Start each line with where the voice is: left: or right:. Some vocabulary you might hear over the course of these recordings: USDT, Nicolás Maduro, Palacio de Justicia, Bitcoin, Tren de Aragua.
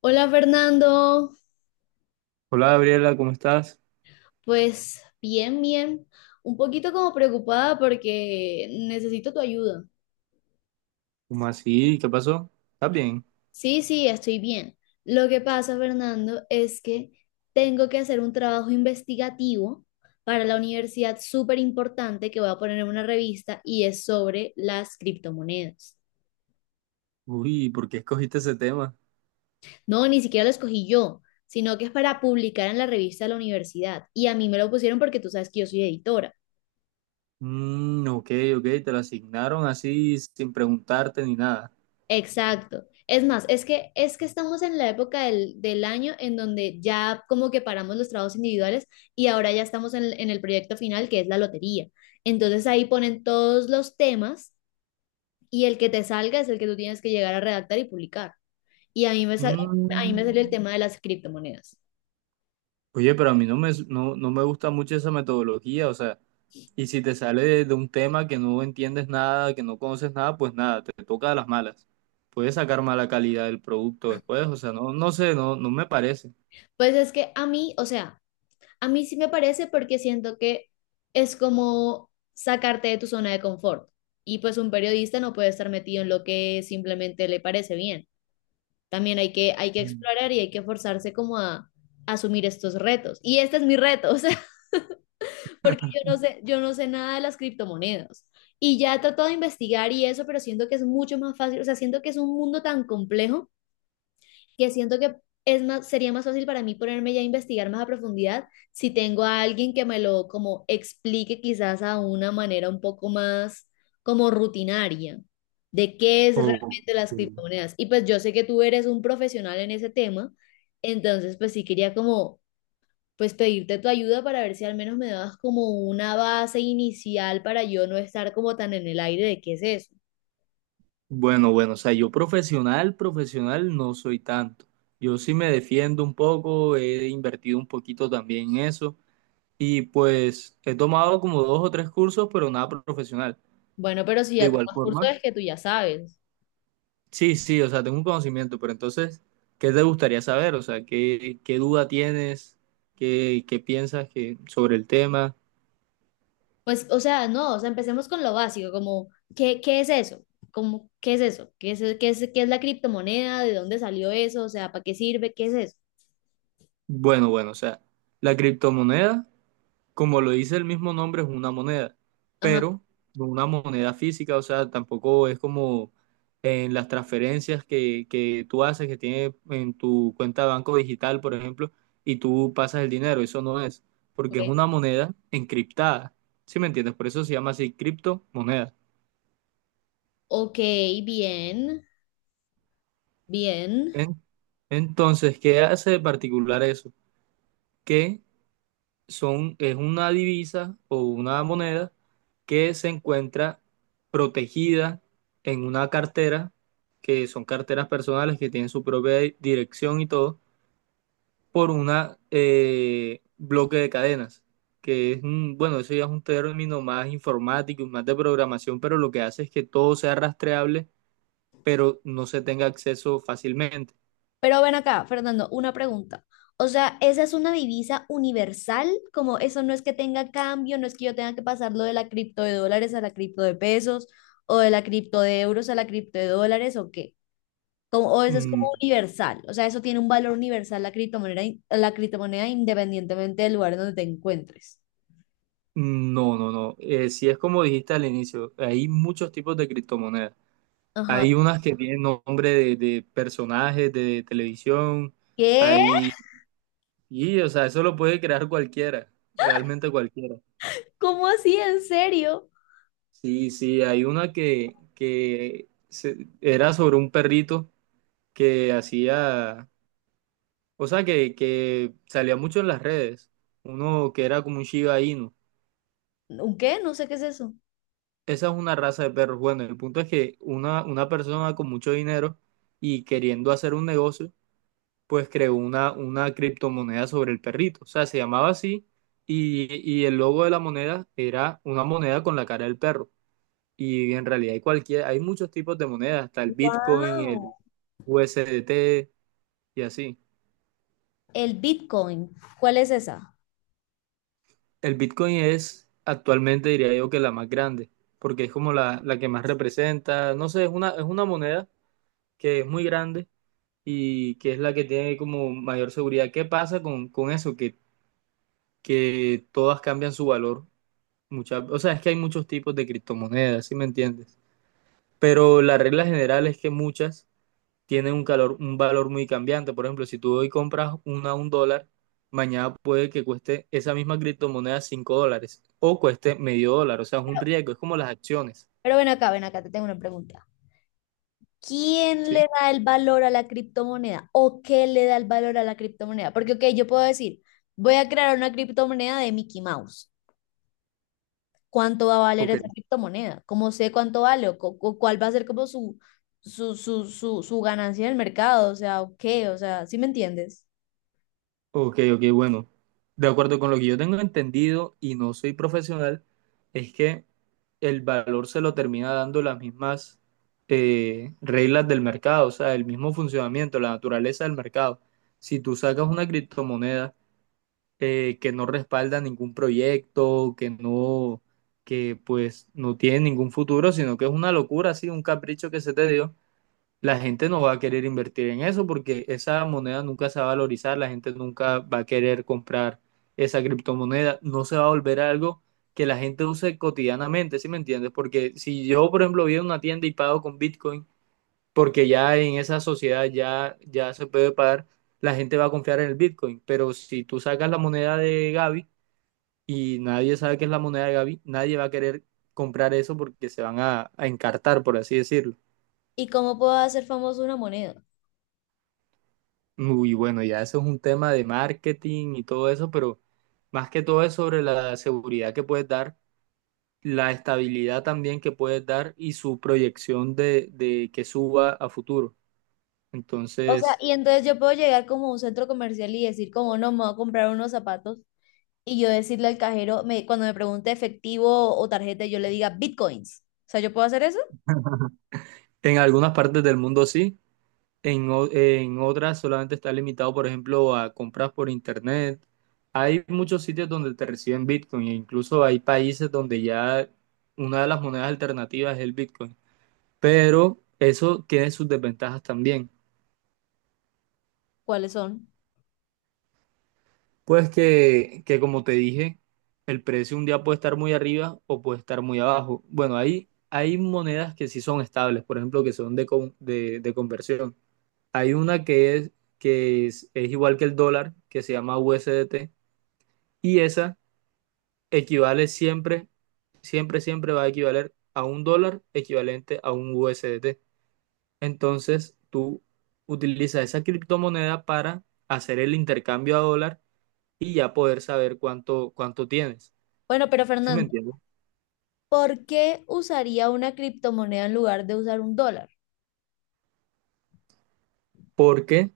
left: Hola, Fernando.
right: Hola Gabriela, ¿cómo estás?
left: Pues bien, bien, un poquito como preocupada porque necesito tu ayuda.
right: ¿Cómo así? ¿Qué pasó? ¿Estás bien?
left: Sí, sí, estoy bien. Lo que pasa, Fernando, es que tengo que hacer un trabajo investigativo para la universidad súper importante que voy a poner en una revista y es sobre las criptomonedas.
right: Uy, ¿por qué escogiste ese tema?
left: No, ni siquiera lo escogí yo, sino que es para publicar en la revista de la universidad y a mí me lo pusieron porque tú sabes que yo soy editora.
right: Mm, ok, ok, te lo asignaron así sin preguntarte ni nada.
left: Exacto. Es más, es que estamos en la época del año en donde ya como que paramos los trabajos individuales y ahora ya estamos en el proyecto final que es la lotería. Entonces ahí ponen todos los temas y el que te salga es el que tú tienes que llegar a redactar y publicar. Y a mí me sal- a mí
right: Mm.
left: me salió el tema de las criptomonedas.
right: Oye, pero a mí no me gusta mucho esa metodología, o sea, y si te sale de un tema que no entiendes nada, que no conoces nada, pues nada, te toca a las malas. Puedes sacar mala calidad del producto después, o sea, no, no sé, no, no me parece.
left: Pues es que a mí, o sea, a mí sí me parece porque siento que es como sacarte de tu zona de confort. Y pues un periodista no puede estar metido en lo que simplemente le parece bien. También hay que
right: Mm.
left: explorar y hay que forzarse como a asumir estos retos. Y este es mi reto, o sea, porque yo no sé nada de las criptomonedas. Y ya he tratado de investigar y eso, pero siento que es mucho más fácil, o sea, siento que es un mundo tan complejo que siento que es más, sería más fácil para mí ponerme ya a investigar más a profundidad si tengo a alguien que me lo como explique quizás a una manera un poco más como rutinaria de qué es
right: Ok.
left: realmente las criptomonedas. Y pues yo sé que tú eres un profesional en ese tema, entonces pues sí quería como pues pedirte tu ayuda para ver si al menos me dabas como una base inicial para yo no estar como tan en el aire de qué es eso.
right: Bueno, bueno, o sea, yo profesional, profesional no soy tanto. Yo sí me defiendo un poco, he invertido un poquito también en eso y pues he tomado como dos o tres cursos, pero nada profesional.
left: Bueno, pero si
right: De
left: ya
right: igual
left: tomas curso
right: forma,
left: es que tú ya sabes.
right: sí, sí, o sea, tengo un conocimiento, pero entonces, ¿qué te gustaría saber? O sea, ¿qué duda tienes? ¿Qué piensas sobre el tema?
left: Pues, o sea, no, o sea, empecemos con lo básico, como, ¿qué, qué es eso? Como, ¿qué es eso? ¿Qué es, qué es, qué es la criptomoneda? ¿De dónde salió eso? O sea, ¿para qué sirve? ¿Qué es eso?
right: Bueno, bueno, o sea, la criptomoneda, como lo dice el mismo nombre, es una moneda,
left: Ajá,
right: pero no una moneda física. O sea, tampoco es como en las transferencias que tú haces, que tiene en tu cuenta de banco digital, por ejemplo, y tú pasas el dinero. Eso no es, porque es
left: ok.
right: una moneda encriptada, ¿sí me entiendes? Por eso se llama así, criptomoneda.
left: Ok, bien, bien.
right: En- Entonces, ¿qué hace de particular eso? Que es una divisa o una moneda que se encuentra protegida en una cartera, que son carteras personales que tienen su propia dirección y todo, por una bloque de cadenas, que es, bueno, eso ya es un término más informático y más de programación, pero lo que hace es que todo sea rastreable, pero no se tenga acceso fácilmente.
left: Pero ven acá, Fernando, una pregunta. O sea, ¿esa es una divisa universal? Como eso no es que tenga cambio, no es que yo tenga que pasar lo de la cripto de dólares a la cripto de pesos o de la cripto de euros a la cripto de dólares o qué. Como, o eso es como
right: Mm.
left: universal, o sea, eso tiene un valor universal la criptomoneda, la criptomoneda independientemente del lugar donde te encuentres.
right: No, no, no. Si es como dijiste al inicio, hay muchos tipos de criptomonedas.
left: Ajá.
right: Hay unas que tienen nombre de personajes de televisión.
left: ¿Qué?
right: Hay, y, o sea, eso lo puede crear cualquiera, realmente cualquiera.
left: ¿Cómo así? ¿En serio?
right: Sí, sí, hay una que era sobre un perrito que hacía, o sea, que salía mucho en las redes. Uno que era como un Shiba Inu.
left: ¿Un qué? No sé qué es eso.
right: Esa es una raza de perros. Bueno, el punto es que una persona con mucho dinero y queriendo hacer un negocio pues creó una criptomoneda sobre el perrito. O sea, se llamaba así, y, y el logo de la moneda era una moneda con la cara del perro. Y en realidad hay cualquier, hay muchos tipos de monedas, hasta el Bitcoin, el
left: Wow.
right: USDT y así.
left: El Bitcoin, ¿cuál es esa?
right: El Bitcoin es actualmente, diría yo, que la más grande, porque es como la que más representa. No sé, es una moneda que es muy grande y que es la que tiene como mayor seguridad. ¿Qué pasa con eso? Que todas cambian su valor. Muchas, o sea, es que hay muchos tipos de criptomonedas, ¿sí me entiendes? Pero la regla general es que muchas tienen un calor, un valor muy cambiante. Por ejemplo, si tú hoy compras una a un dólar, mañana puede que cueste esa misma criptomoneda cinco dólares o cueste medio dólar. O sea, es un riesgo, es como las acciones,
left: Pero ven acá, te tengo una pregunta. ¿Quién
right: ¿sí?
left: le da el valor a la criptomoneda? ¿O qué le da el valor a la criptomoneda? Porque, ok, yo puedo decir, voy a crear una criptomoneda de Mickey Mouse. ¿Cuánto va a valer
right: Ok.
left: esa criptomoneda? ¿Cómo sé cuánto vale? O, ¿cuál va a ser como su ganancia en el mercado? O sea, o qué, o sea, ¿sí me entiendes?
right: Ok, ok, bueno. De acuerdo con lo que yo tengo entendido, y no soy profesional, es que el valor se lo termina dando las mismas reglas del mercado, o sea, el mismo funcionamiento, la naturaleza del mercado. Si tú sacas una criptomoneda que no respalda ningún proyecto, que pues no tiene ningún futuro, sino que es una locura, así, un capricho que se te dio, la gente no va a querer invertir en eso porque esa moneda nunca se va a valorizar, la gente nunca va a querer comprar esa criptomoneda, no se va a volver algo que la gente use cotidianamente, ¿sí me entiendes? Porque si yo, por ejemplo, voy a una tienda y pago con Bitcoin, porque ya en esa sociedad ya, ya se puede pagar, la gente va a confiar en el Bitcoin, pero si tú sacas la moneda de Gaby y nadie sabe qué es la moneda de Gaby, nadie va a querer comprar eso porque se van a encartar, por así decirlo.
left: ¿Y cómo puedo hacer famoso una moneda?
right: Muy bueno, ya eso es un tema de marketing y todo eso, pero más que todo es sobre la seguridad que puedes dar, la estabilidad también que puedes dar y su proyección de que suba a futuro.
left: O sea,
right: Entonces,
left: y entonces yo puedo llegar como a un centro comercial y decir como, no, me voy a comprar unos zapatos y yo decirle al cajero, me, cuando me pregunte efectivo o tarjeta, yo le diga bitcoins. O sea, ¿yo puedo hacer eso?
right: en algunas partes del mundo sí, en otras solamente está limitado, por ejemplo, a compras por internet. Hay muchos sitios donde te reciben Bitcoin, e incluso hay países donde ya una de las monedas alternativas es el Bitcoin, pero eso tiene sus desventajas también.
left: ¿Cuáles son?
right: Pues que como te dije, el precio un día puede estar muy arriba o puede estar muy abajo. Bueno, hay monedas que sí son estables, por ejemplo, que son de conversión. Hay una que es igual que el dólar, que se llama USDT, y esa equivale siempre, siempre, siempre. Va a equivaler a un dólar equivalente a un USDT. Entonces, tú utilizas esa criptomoneda para hacer el intercambio a dólar y ya poder saber cuánto tienes.
left: Bueno, pero
right: ¿Sí me
left: Fernando,
right: entiendes?
left: ¿por qué usaría una criptomoneda en lugar de usar un dólar?
right: Porque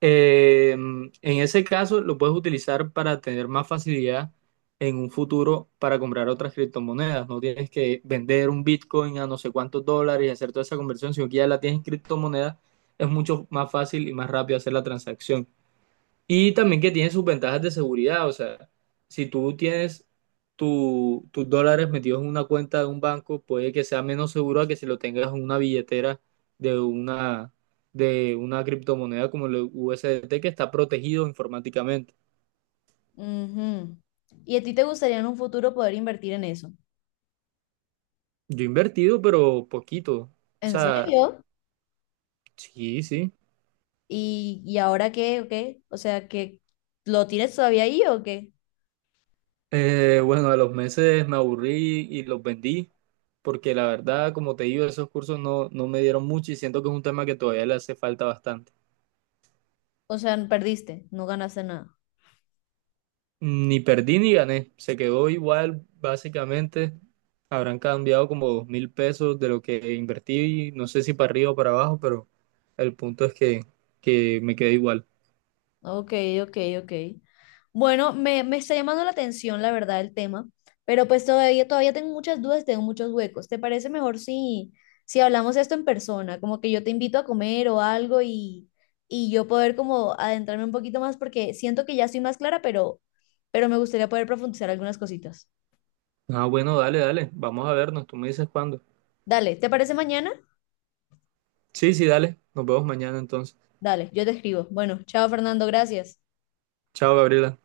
right: en ese caso lo puedes utilizar para tener más facilidad en un futuro para comprar otras criptomonedas. No tienes que vender un Bitcoin a no sé cuántos dólares y hacer toda esa conversión, sino que ya la tienes en criptomonedas. Es mucho más fácil y más rápido hacer la transacción. Y también que tiene sus ventajas de seguridad, o sea, si tú tienes tus dólares metidos en una cuenta de un banco, puede que sea menos seguro a que si lo tengas en una billetera de una, de una criptomoneda como el USDT, que está protegido informáticamente.
left: Ujú. ¿Y a ti te gustaría en un futuro poder invertir en eso?
right: Yo he invertido, pero poquito. O
left: ¿En
right: sea,
left: serio?
right: sí, sí.
left: Y ahora qué o qué? O sea, ¿que lo tienes todavía ahí o qué?
right: Bueno, a los meses me aburrí y los vendí, porque la verdad, como te digo, esos cursos no me dieron mucho y siento que es un tema que todavía le hace falta bastante.
left: O sea, perdiste, no ganaste nada.
right: Ni perdí ni gané, se quedó igual básicamente. Habrán cambiado como 2.000 pesos de lo que invertí, no sé si para arriba o para abajo, pero el punto es que me quedé igual.
left: Ok, ok, ok. Bueno, me está llamando la atención, la verdad, el tema, pero pues todavía, todavía tengo muchas dudas, tengo muchos huecos. ¿Te parece mejor si, si hablamos esto en persona? Como que yo te invito a comer o algo y yo poder como adentrarme un poquito más porque siento que ya estoy más clara, pero me gustaría poder profundizar algunas cositas.
right: Ah, bueno, dale, dale, vamos a vernos, tú me dices cuándo.
left: Dale, ¿te parece mañana?
right: Sí, sí, dale, nos vemos mañana entonces.
left: Dale, yo te escribo. Bueno, chao Fernando, gracias.
right: Chao, Gabriela.